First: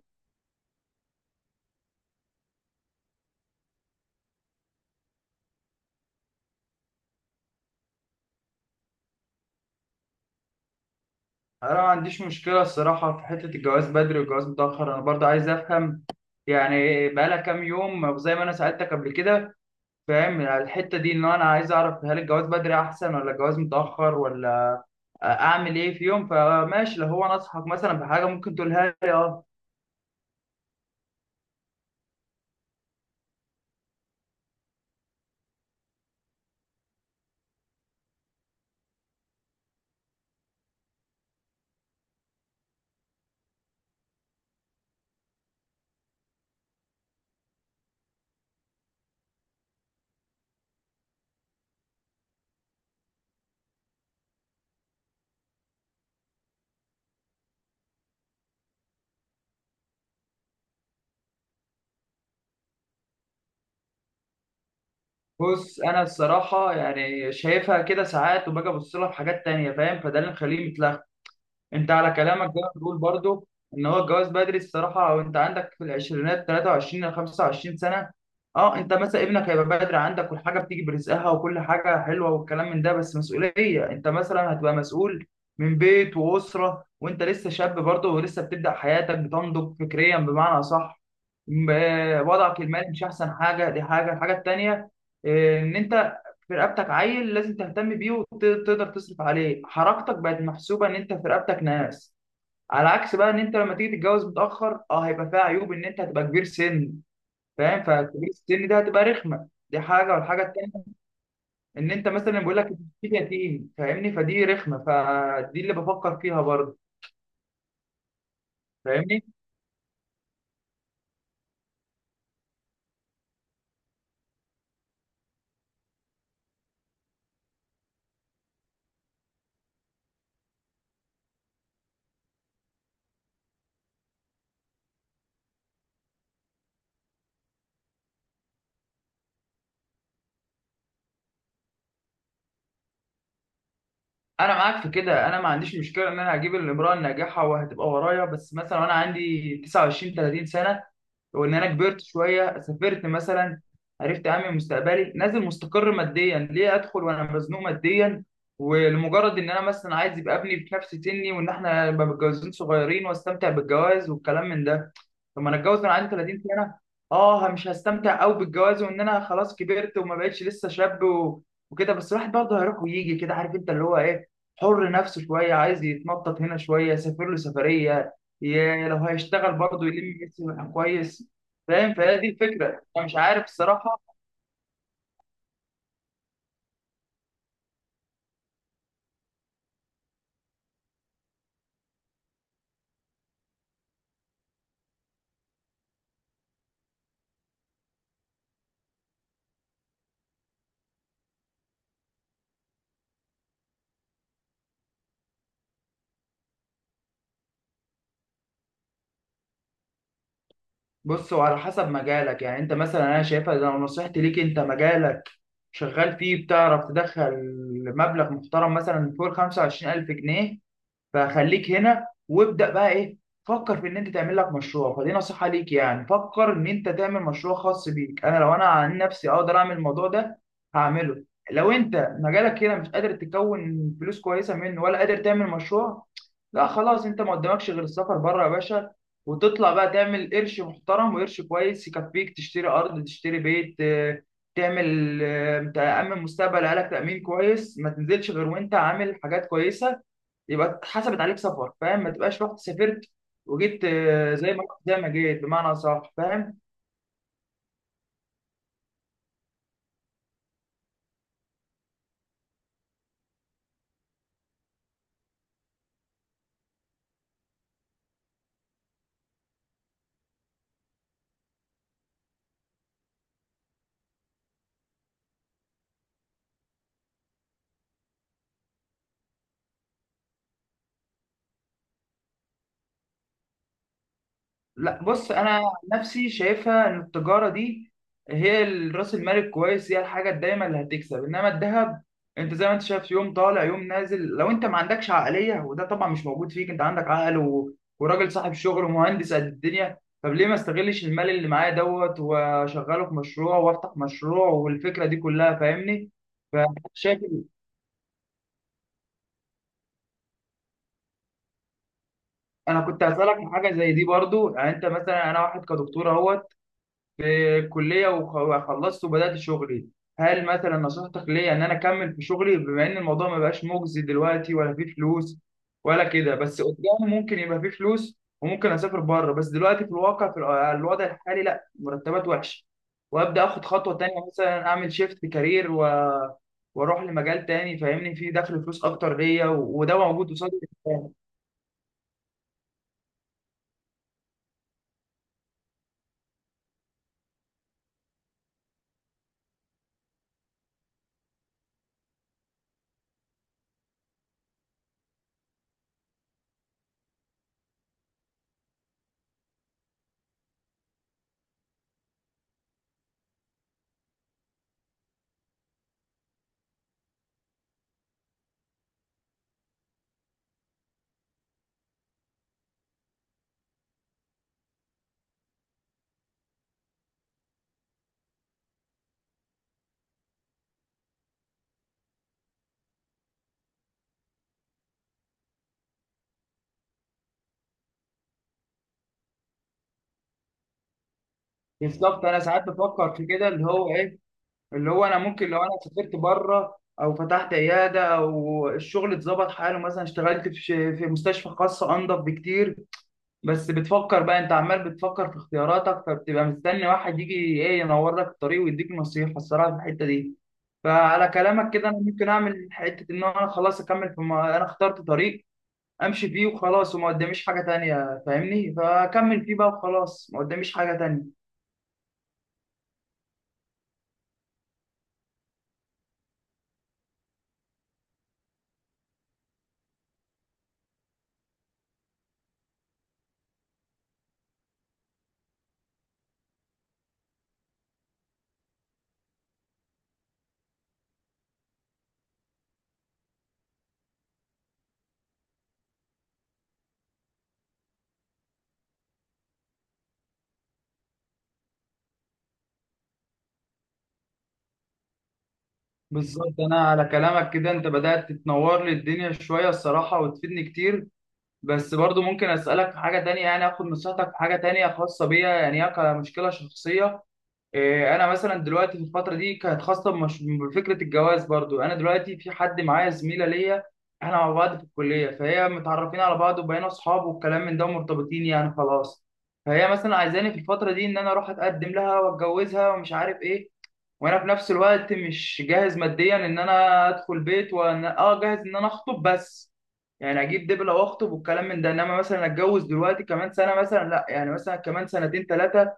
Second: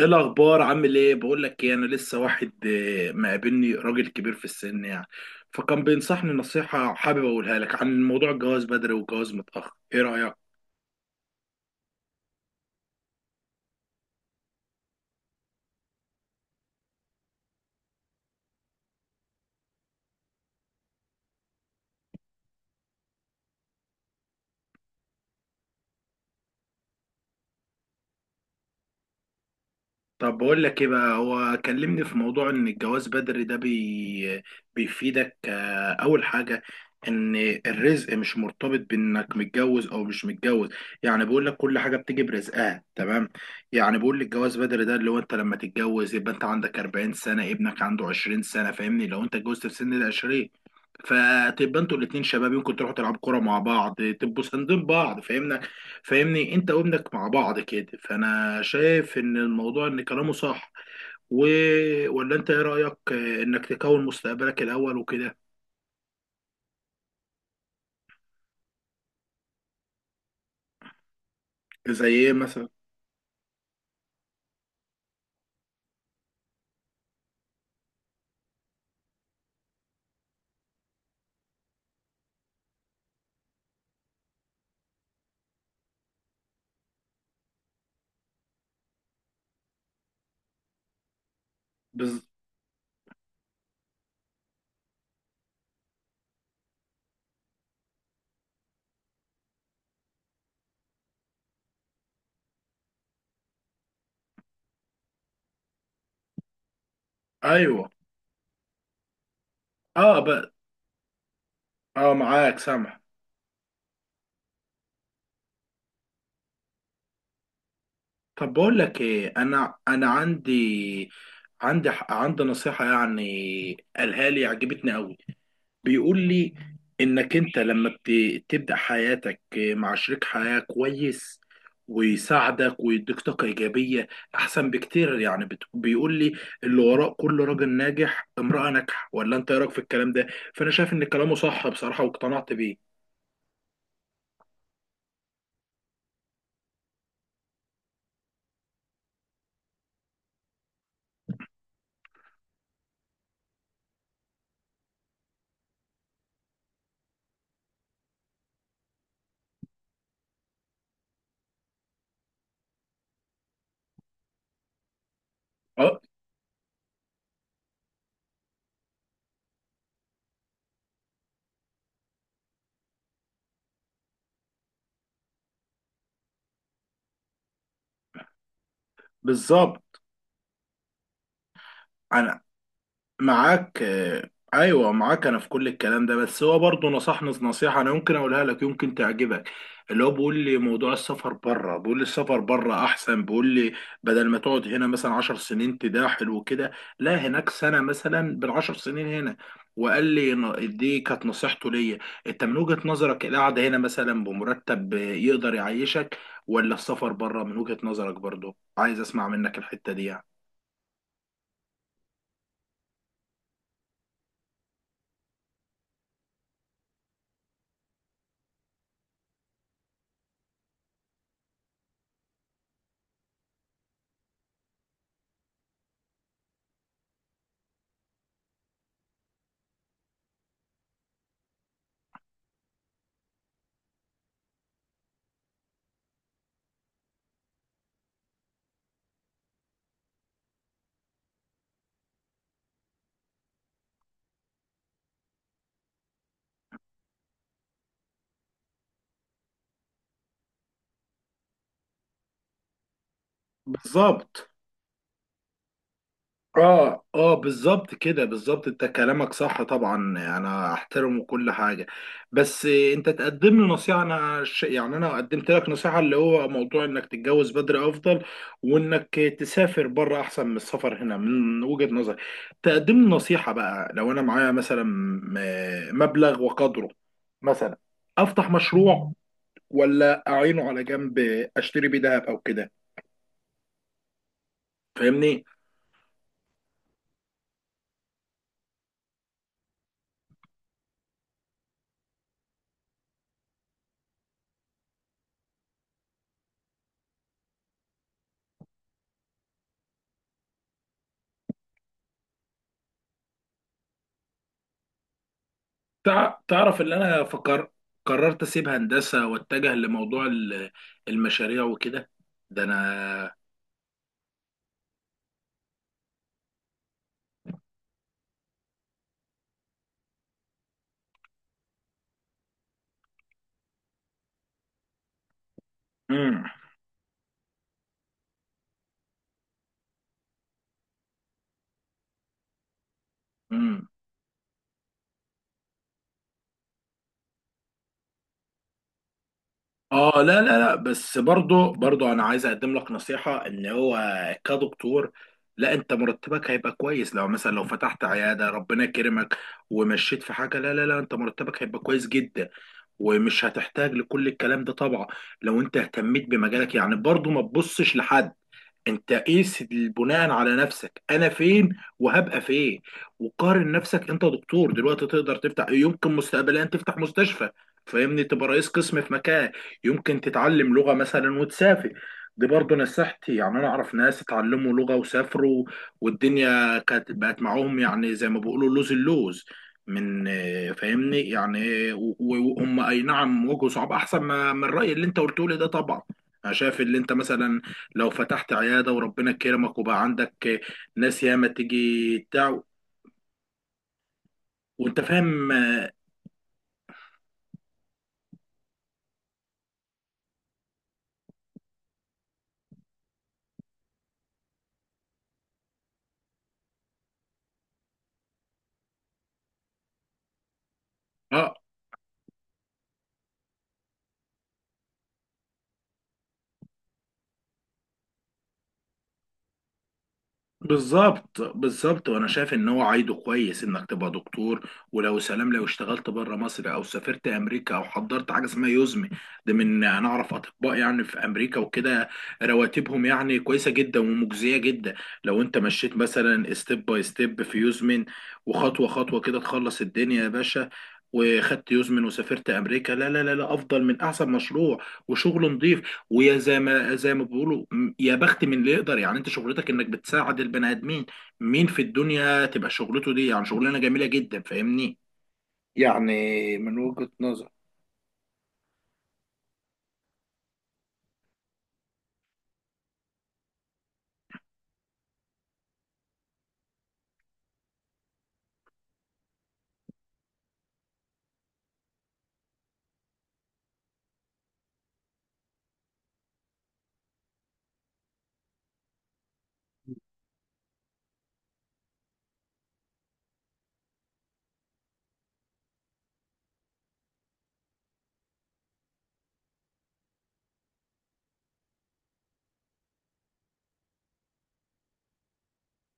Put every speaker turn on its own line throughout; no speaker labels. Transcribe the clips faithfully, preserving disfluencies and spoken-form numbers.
ايه الاخبار؟ عامل ايه؟ بقول لك ايه، انا لسه واحد آه، مقابلني راجل كبير في السن، يعني. فكان بينصحني نصيحة، حابب اقولها لك عن موضوع الجواز بدري والجواز متأخر، ايه رأيك؟
انا ما عنديش مشكله الصراحه في حته الجواز بدري والجواز متاخر. انا برضه عايز افهم، يعني بقالها كام يوم زي ما انا سالتك قبل كده. فاهم على الحته دي، ان انا عايز اعرف هل الجواز بدري احسن ولا الجواز متاخر ولا اعمل ايه في يوم. فماشي، لو هو نصحك مثلا بحاجه ممكن تقولها لي. اه
طب بقول لك ايه بقى. هو كلمني في موضوع ان الجواز بدري ده بي... بيفيدك. آه، اول حاجة ان الرزق مش مرتبط بانك متجوز او مش متجوز، يعني بيقول لك كل حاجة بتيجي برزقها، تمام. يعني بيقول لي الجواز بدري ده اللي هو انت لما تتجوز يبقى انت عندك أربعين سنة، ابنك عنده عشرين سنة، فاهمني؟ لو انت اتجوزت في سن ال عشرين، فتبقى انتوا الاتنين شباب، يمكن تروحوا تلعبوا كوره مع بعض، تبقوا ساندين بعض، فاهمنا. فاهمني، انت وابنك مع بعض كده. فانا شايف ان الموضوع ان كلامه صح، و... ولا انت ايه رايك اه، انك تكون مستقبلك الاول وكده؟
بص، انا الصراحه يعني شايفها كده ساعات وباجي ابص لها في حاجات تانية، فاهم؟ فده اللي مخليني متلخبط. انت
زي
على
ايه
كلامك
مثلا؟
ده بتقول برضو ان هو الجواز بدري الصراحه وانت عندك في العشرينات ثلاثة وعشرين ل خمسة وعشرين سنه. اه انت مثلا ابنك هيبقى بدري عندك، والحاجه بتيجي برزقها وكل حاجه حلوه والكلام من ده، بس مسؤوليه، انت مثلا هتبقى مسؤول من بيت واسره وانت لسه شاب برضو، ولسه بتبدا حياتك بتنضج فكريا، بمعنى صح. م-
بز...
آه، وضعك المالي مش احسن حاجه، دي حاجه. الحاجه التانيه، آه، ان انت في رقبتك عيل لازم تهتم بيه وتقدر تصرف عليه، حركتك بقت محسوبه ان انت في رقبتك ناس. على عكس بقى ان انت لما تيجي تتجوز متاخر، اه هيبقى فيها عيوب، ان انت هتبقى كبير سن. فاهم؟
ايوه.
فكبير السن ده هتبقى رخمه، دي حاجه.
اه. ب...
والحاجه التانيه ان انت
اه،
مثلا بيقول
معاك
لك انت
سامح.
يتيم، فاهمني؟ فدي رخمه، فدي اللي بفكر فيها برضه.
طب بقول لك
فاهمني؟
ايه، انا انا عندي عندي عندي نصيحه يعني، قالها لي، عجبتني قوي. بيقول لي انك انت لما بت- بتبدأ حياتك مع شريك حياة كويس ويساعدك ويديك طاقة إيجابية، أحسن بكتير. يعني بت- بيقول لي اللي وراء كل راجل ناجح امرأة ناجحة، ولا أنت إيه رأيك في الكلام ده؟ فأنا شايف إن كلامه صح بصراحة، واقتنعت بيه.
انا معاك في كده، انا ما عنديش مشكله ان انا هجيب الامراه الناجحه وهتبقى ورايا، بس مثلا وانا عندي تسعة وعشرين تلاتين سنه، وان انا كبرت شويه، سافرت مثلا، عرفت اعمل مستقبلي، نازل مستقر ماديا. ليه ادخل وانا مزنوق ماديا ولمجرد ان انا مثلا عايز يبقى ابني في نفس سني وان احنا نبقى متجوزين صغيرين واستمتع بالجواز والكلام من ده؟ لما انا اتجوز وانا
أه،
عندي تلاتين سنه، اه مش هستمتع قوي بالجواز، وان انا خلاص كبرت وما بقتش لسه شاب و... وكده. بس الواحد برضه هيروح ويجي كده، عارف انت اللي هو ايه، حر نفسه شويه، عايز يتنطط هنا شويه، يسافر له سفريه، ي- لو هيشتغل برضه
بالظبط.
يلم نفسه كويس. فاهم؟ فهي دي
أنا
الفكره، انا مش عارف
معاك،
الصراحه.
آه، ايوه، معاك انا في كل الكلام ده، بس هو برضه نصحني نصيحه، انا يمكن اقولها لك، يمكن تعجبك. اللي هو بيقول لي موضوع السفر بره، بيقول لي السفر بره احسن. بيقول لي بدل ما تقعد هنا مثلا عشر سنين تداحل وكده، لا هناك سنه مثلا بالعشر سنين هنا. وقال لي ن- دي كانت نصيحته ليا. انت من وجهه نظرك القعده هنا مثلا بمرتب يقدر يعيشك، ولا السفر بره من وجهه نظرك؟ برضه عايز اسمع منك الحته دي، يعني.
بص، هو على حسب مجالك يعني. انت مثلا، انا شايفها لو نصيحتي ليك، انت مجالك شغال فيه بتعرف تدخل مبلغ محترم مثلا فوق خمسة وعشرين الف جنيها، فخليك هنا وابدأ بقى ايه، فكر في ان انت تعمل لك مشروع. فدي نصيحة ليك، يعني فكر ان انت تعمل مشروع خاص بيك. انا لو انا عن نفسي اقدر اعمل الموضوع ده، هعمله. لو انت مجالك هنا مش قادر تكون فلوس كويسة منه ولا قادر تعمل مشروع، لا خلاص، انت ما قدامكش غير السفر بره يا باشا، وتطلع بقى تعمل قرش محترم وقرش كويس يكفيك، تشتري ارض، تشتري بيت، آه، تعمل، آه، تأمن مستقبل عيالك تأمين كويس. ما تنزلش غير وانت عامل حاجات كويسة، يبقى اتحسبت عليك سفر. فاهم؟ ما تبقاش رحت سافرت وجيت، آه،
بالظبط.
زي ما رحت زي ما جيت، بمعنى صح. فاهم؟
اه، اه، بالظبط كده، بالظبط. انت كلامك صح طبعا، يعني انا احترمه كل حاجه، بس انت تقدم لي نصيحه. انا ش... يعني انا قدمت لك نصيحه، اللي هو موضوع انك تتجوز بدري افضل، وانك تسافر بره احسن من السفر هنا، من وجهه نظري. تقدم لي نصيحه بقى، لو انا معايا مثلا م- مبلغ وقدره، مثلا افتح مشروع، ولا اعينه على جنب، اشتري بيه دهب او كده،
لا بص،
فاهمني؟
انا عن نفسي شايفها ان التجاره دي هي ال- راس المال الكويس، هي الحاجه الدايمه اللي هتكسب. انما الذهب انت زي ما انت شايف، يوم طالع يوم نازل. لو انت ما عندكش عقليه، وده طبعا مش موجود فيك، انت عندك عقل و... وراجل صاحب شغل ومهندس قد الدنيا، طب ليه ما استغلش المال اللي معايا دوت واشغله في مشروع وافتح مشروع والفكره دي كلها. فاهمني؟
تع- تعرف ان
فشايف.
انا فكر، قررت اسيب هندسه واتجه لموضوع ال- المشاريع وكده، ده
انا كنت
انا.
هسألك في حاجه زي دي برضو. يعني انت مثلا، انا واحد كدكتور اهوت في الكليه، وخ- وخلصت وبدات شغلي. هل مثلا نصيحتك ليا ان انا اكمل في شغلي، بما ان الموضوع ما بقاش مجزي دلوقتي ولا فيه فلوس ولا كده،
امم.
بس قدام ممكن يبقى فيه فلوس وممكن اسافر بره، بس دلوقتي في الواقع في الو- الوضع الحالي لا، مرتبات وحشه. وابدا اخد
امم.
خطوه تانية، مثلا اعمل شيفت كارير و... واروح لمجال تاني، فاهمني، فيه دخل فلوس اكتر ليا و... وده
اه،
موجود
لا لا
قصادي.
لا، بس برضو برضو انا عايز اقدم لك نصيحه، ان هو كدكتور، لا، انت مرتبك هيبقى كويس لو مثلا لو فتحت عياده ربنا كرمك ومشيت في حاجه. لا لا لا، انت مرتبك هيبقى كويس جدا، ومش هتحتاج لكل الكلام ده طبعا لو انت اهتميت بمجالك. يعني برضو ما تبصش لحد، انت قيس بناء على نفسك، انا فين وهبقى فين. وقارن نفسك، انت دكتور دلوقتي، تقدر تفتح، يمكن مستقبليا تفتح مستشفى، فاهمني؟ تبقى رئيس قسم في مكان، يمكن تتعلم لغة مثلا وتسافر. دي برضه نصيحتي، يعني انا اعرف ناس اتعلموا لغة وسافروا، والدنيا كانت بقت معاهم، يعني زي ما بيقولوا لوز اللوز من، آه، فاهمني يعني، و- و- وهم اي نعم واجهوا صعوبة، احسن ما من الرأي اللي انت قلته لي ده طبعا. انا شايف اللي انت مثلا لو فتحت عيادة وربنا كرمك، وبقى عندك ناس ياما تيجي
بالظبط. انا
بتاع،
ساعات بفكر في كده، اللي هو ايه، اللي
وانت
هو انا ممكن
فاهم.
لو انا سافرت بره، او فتحت عياده، او الشغل اتظبط حاله، مثلا اشتغلت في ش- في مستشفى خاصه، انضف بكتير. بس بتفكر بقى، انت عمال بتفكر في اختياراتك، فبتبقى مستني واحد يجي ايه ينور لك الطريق ويديك نصيحه الصراحه في الحته دي. فعلى
اه،
كلامك كده، انا ممكن اعمل حته ان انا خلاص اكمل في ما انا اخترت طريق امشي فيه وخلاص، وما قداميش حاجه تانية، فاهمني، فاكمل فيه بقى وخلاص ما قداميش حاجه تانية.
بالظبط بالظبط. وانا شايف ان هو عايده كويس انك تبقى دكتور، ولو سلام لو اشتغلت بره مصر او سافرت امريكا، او حضرت حاجه اسمها يوزمي. ده من، انا اعرف اطباء يعني في امريكا وكده، رواتبهم يعني كويسه جدا ومجزيه جدا. لو انت مشيت مثلا ستيب باي ستيب في يوزمن، وخطوه خطوه كده، تخلص الدنيا يا باشا. وخدت يوزمن وسافرت امريكا، لا لا لا لا، افضل من احسن مشروع وشغل نظيف. ويا، زي ما زي ما بيقولوا، م- يا بخت من اللي يقدر. يعني انت شغلتك انك بتساعد البني ادمين، مين في الدنيا تبقى شغلته دي؟ يعني شغلانه جميله جدا، فاهمني.
بالظبط،
يعني من
انا على
وجهة نظر.
كلامك كده انت بدأت تتنور لي الدنيا شوية الصراحة وتفيدني كتير. بس برضو ممكن اسألك في حاجة تانية، يعني اخد نصيحتك في حاجة تانية خاصة بيا، يعني هي كمشكلة شخصية. إيه، انا مثلا دلوقتي في الفترة دي كانت خاصة بمش- بفكرة الجواز برضو. انا دلوقتي في حد معايا زميلة ليا، احنا مع بعض في الكلية، فهي متعرفين على بعض وبقينا اصحاب والكلام من ده، ومرتبطين يعني خلاص. فهي مثلا عايزاني في الفترة دي ان انا اروح اتقدم لها واتجوزها ومش عارف ايه، وانا في نفس الوقت مش جاهز ماديا ان انا ادخل بيت، وانا اه جاهز ان انا اخطب بس، يعني اجيب دبله واخطب والكلام من ده، انما مثلا اتجوز دلوقتي كمان سنه مثلا لا. يعني مثلا كمان سنتين ثلاثه،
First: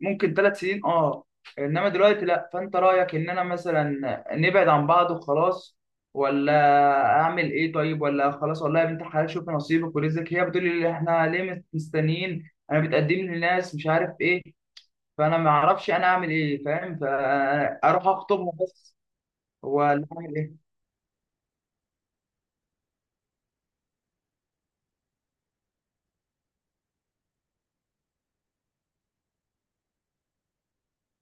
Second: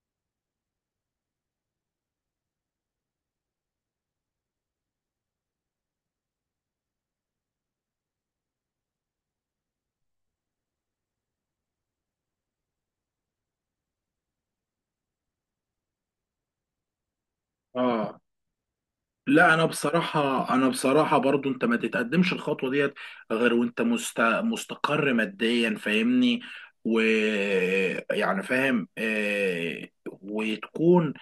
ممكن ثلاث سنين اه، انما دلوقتي لا. فانت رايك ان انا مثلا نبعد عن بعض وخلاص، ولا اعمل ايه؟ طيب ولا خلاص والله يا بنت الحلال شوف نصيبك ورزقك؟ هي بتقول لي احنا ليه مستنيين، انا بتقدم لي ناس مش عارف ايه. فانا ما اعرفش انا اعمل ايه. فاهم؟ فاروح
اه،
اخطبها بس
لا، انا
ولا اعمل
بصراحه
ايه؟
انا بصراحه برضو انت ما تتقدمش الخطوه ديت غير وانت مست... مستقر ماديا، فاهمني؟ ويعني فاهم، آه، وتكون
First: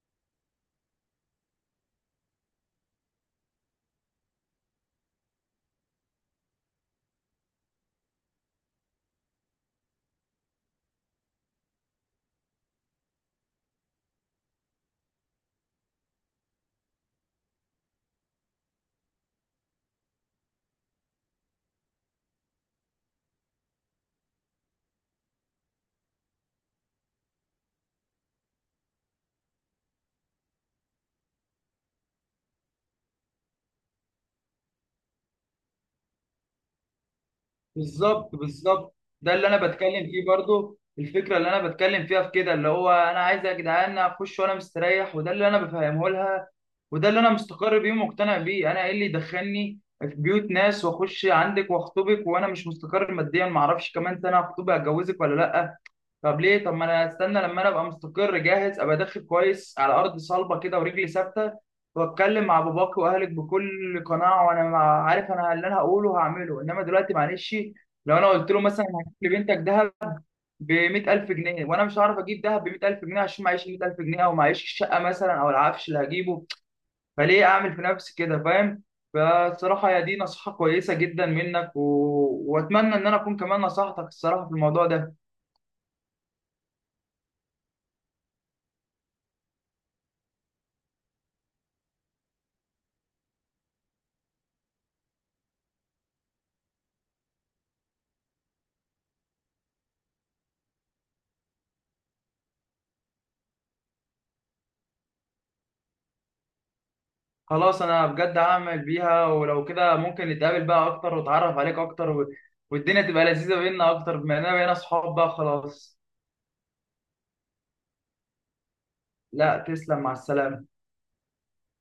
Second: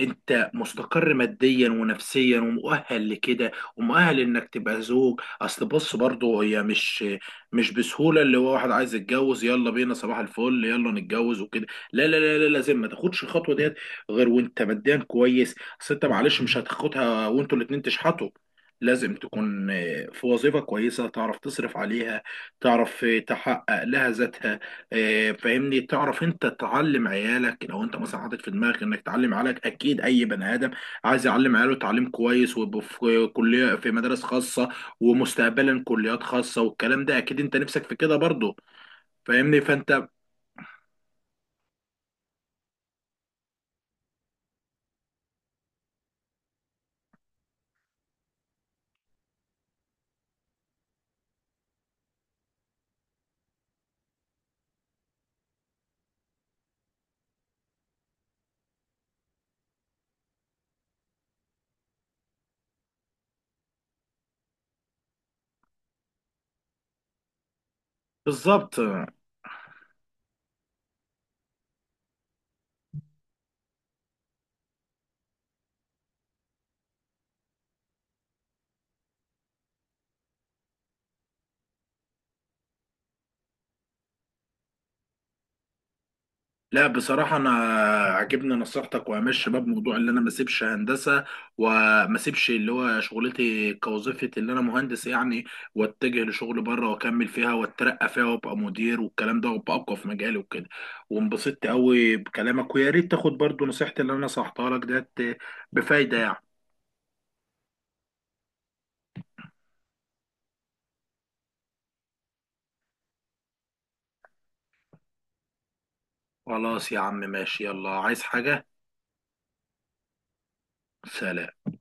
انت مستقر ماديا ونفسيا، ومؤهل لكده، ومؤهل انك تبقى زوج. اصل بص برضو، هي مش مش بسهوله اللي هو واحد عايز يتجوز يلا بينا صباح الفل يلا نتجوز وكده. لا لا لا لا، لازم ما تاخدش الخطوه ديت غير وانت ماديا كويس، اصل انت معلش مش هتاخدها وانتوا الاتنين تشحطوا. لازم تكون آه، في وظيفة كويسة تعرف تصرف عليها، تعرف آه، تحقق لها ذاتها. آه، فاهمني، تعرف انت تعلم عيالك لو انت مثلا حاطط في دماغك انك تعلم عيالك. اكيد اي بني ادم عايز يعلم عياله تعليم كويس، ويبقوا في كلية في مدارس خاصة، ومستقبلا كليات خاصة والكلام ده، اكيد انت نفسك في كده
بالظبط،
برضه.
بالظبط. ده اللي
فاهمني،
انا
فانت.
بتكلم فيه برضو، الفكره اللي انا بتكلم فيها في كده، اللي هو انا عايز يا جدعان اخش وانا مستريح، وده اللي انا بفهمه لها، وده اللي انا مستقر بيه ومقتنع بيه. انا ايه اللي يدخلني في بيوت ناس واخش عندك واخطبك وانا مش مستقر ماديا، ما اعرفش كمان سنه هخطبك هتجوزك ولا لا؟ طب ليه؟ طب ما انا استنى لما انا ابقى مستقر جاهز، ابقى داخل كويس على ارض صلبه كده ورجلي ثابته، واتكلم مع باباك واهلك بكل قناعه، وانا مع- عارف انا اللي انا هقوله هعمله، انما دلوقتي معلش. لو انا قلت له
بالظبط.
مثلا هجيب لبنتك دهب ب مئة الف جنيه وانا مش هعرف اجيب دهب ب مية الف جنيه، عشان معيش مية الف جنيه، او معيش الشقه مثلا، او العفش اللي هجيبه، فليه اعمل في نفسي كده؟ فاهم؟ فالصراحه يا دي نصيحه كويسه جدا منك و... واتمنى ان انا اكون كمان نصحتك الصراحه في الموضوع ده.
لا بصراحة أنا عجبني نصيحتك، وهمشي شباب موضوع اللي أنا ما أسيبش هندسة، وما أسيبش اللي هو شغلتي كوظيفة اللي أنا مهندس يعني. وأتجه لشغل بره وأكمل فيها وأترقى فيها وأبقى مدير والكلام ده، وأبقى أقوى في مجالي وكده. وانبسطت أوي بكلامك، ويا ريت تاخد برضو نصيحتي اللي أنا نصحتها لك ديت، بفايدة يعني.
خلاص انا بجد هعمل بيها. ولو كده ممكن نتقابل بقى اكتر واتعرف عليك اكتر و... والدنيا تبقى لذيذة بينا اكتر، بما اننا بقينا صحاب بقى خلاص.
خلاص يا عم، ماشي. يلا، عايز حاجة؟
لا تسلم، مع السلامة.
سلام.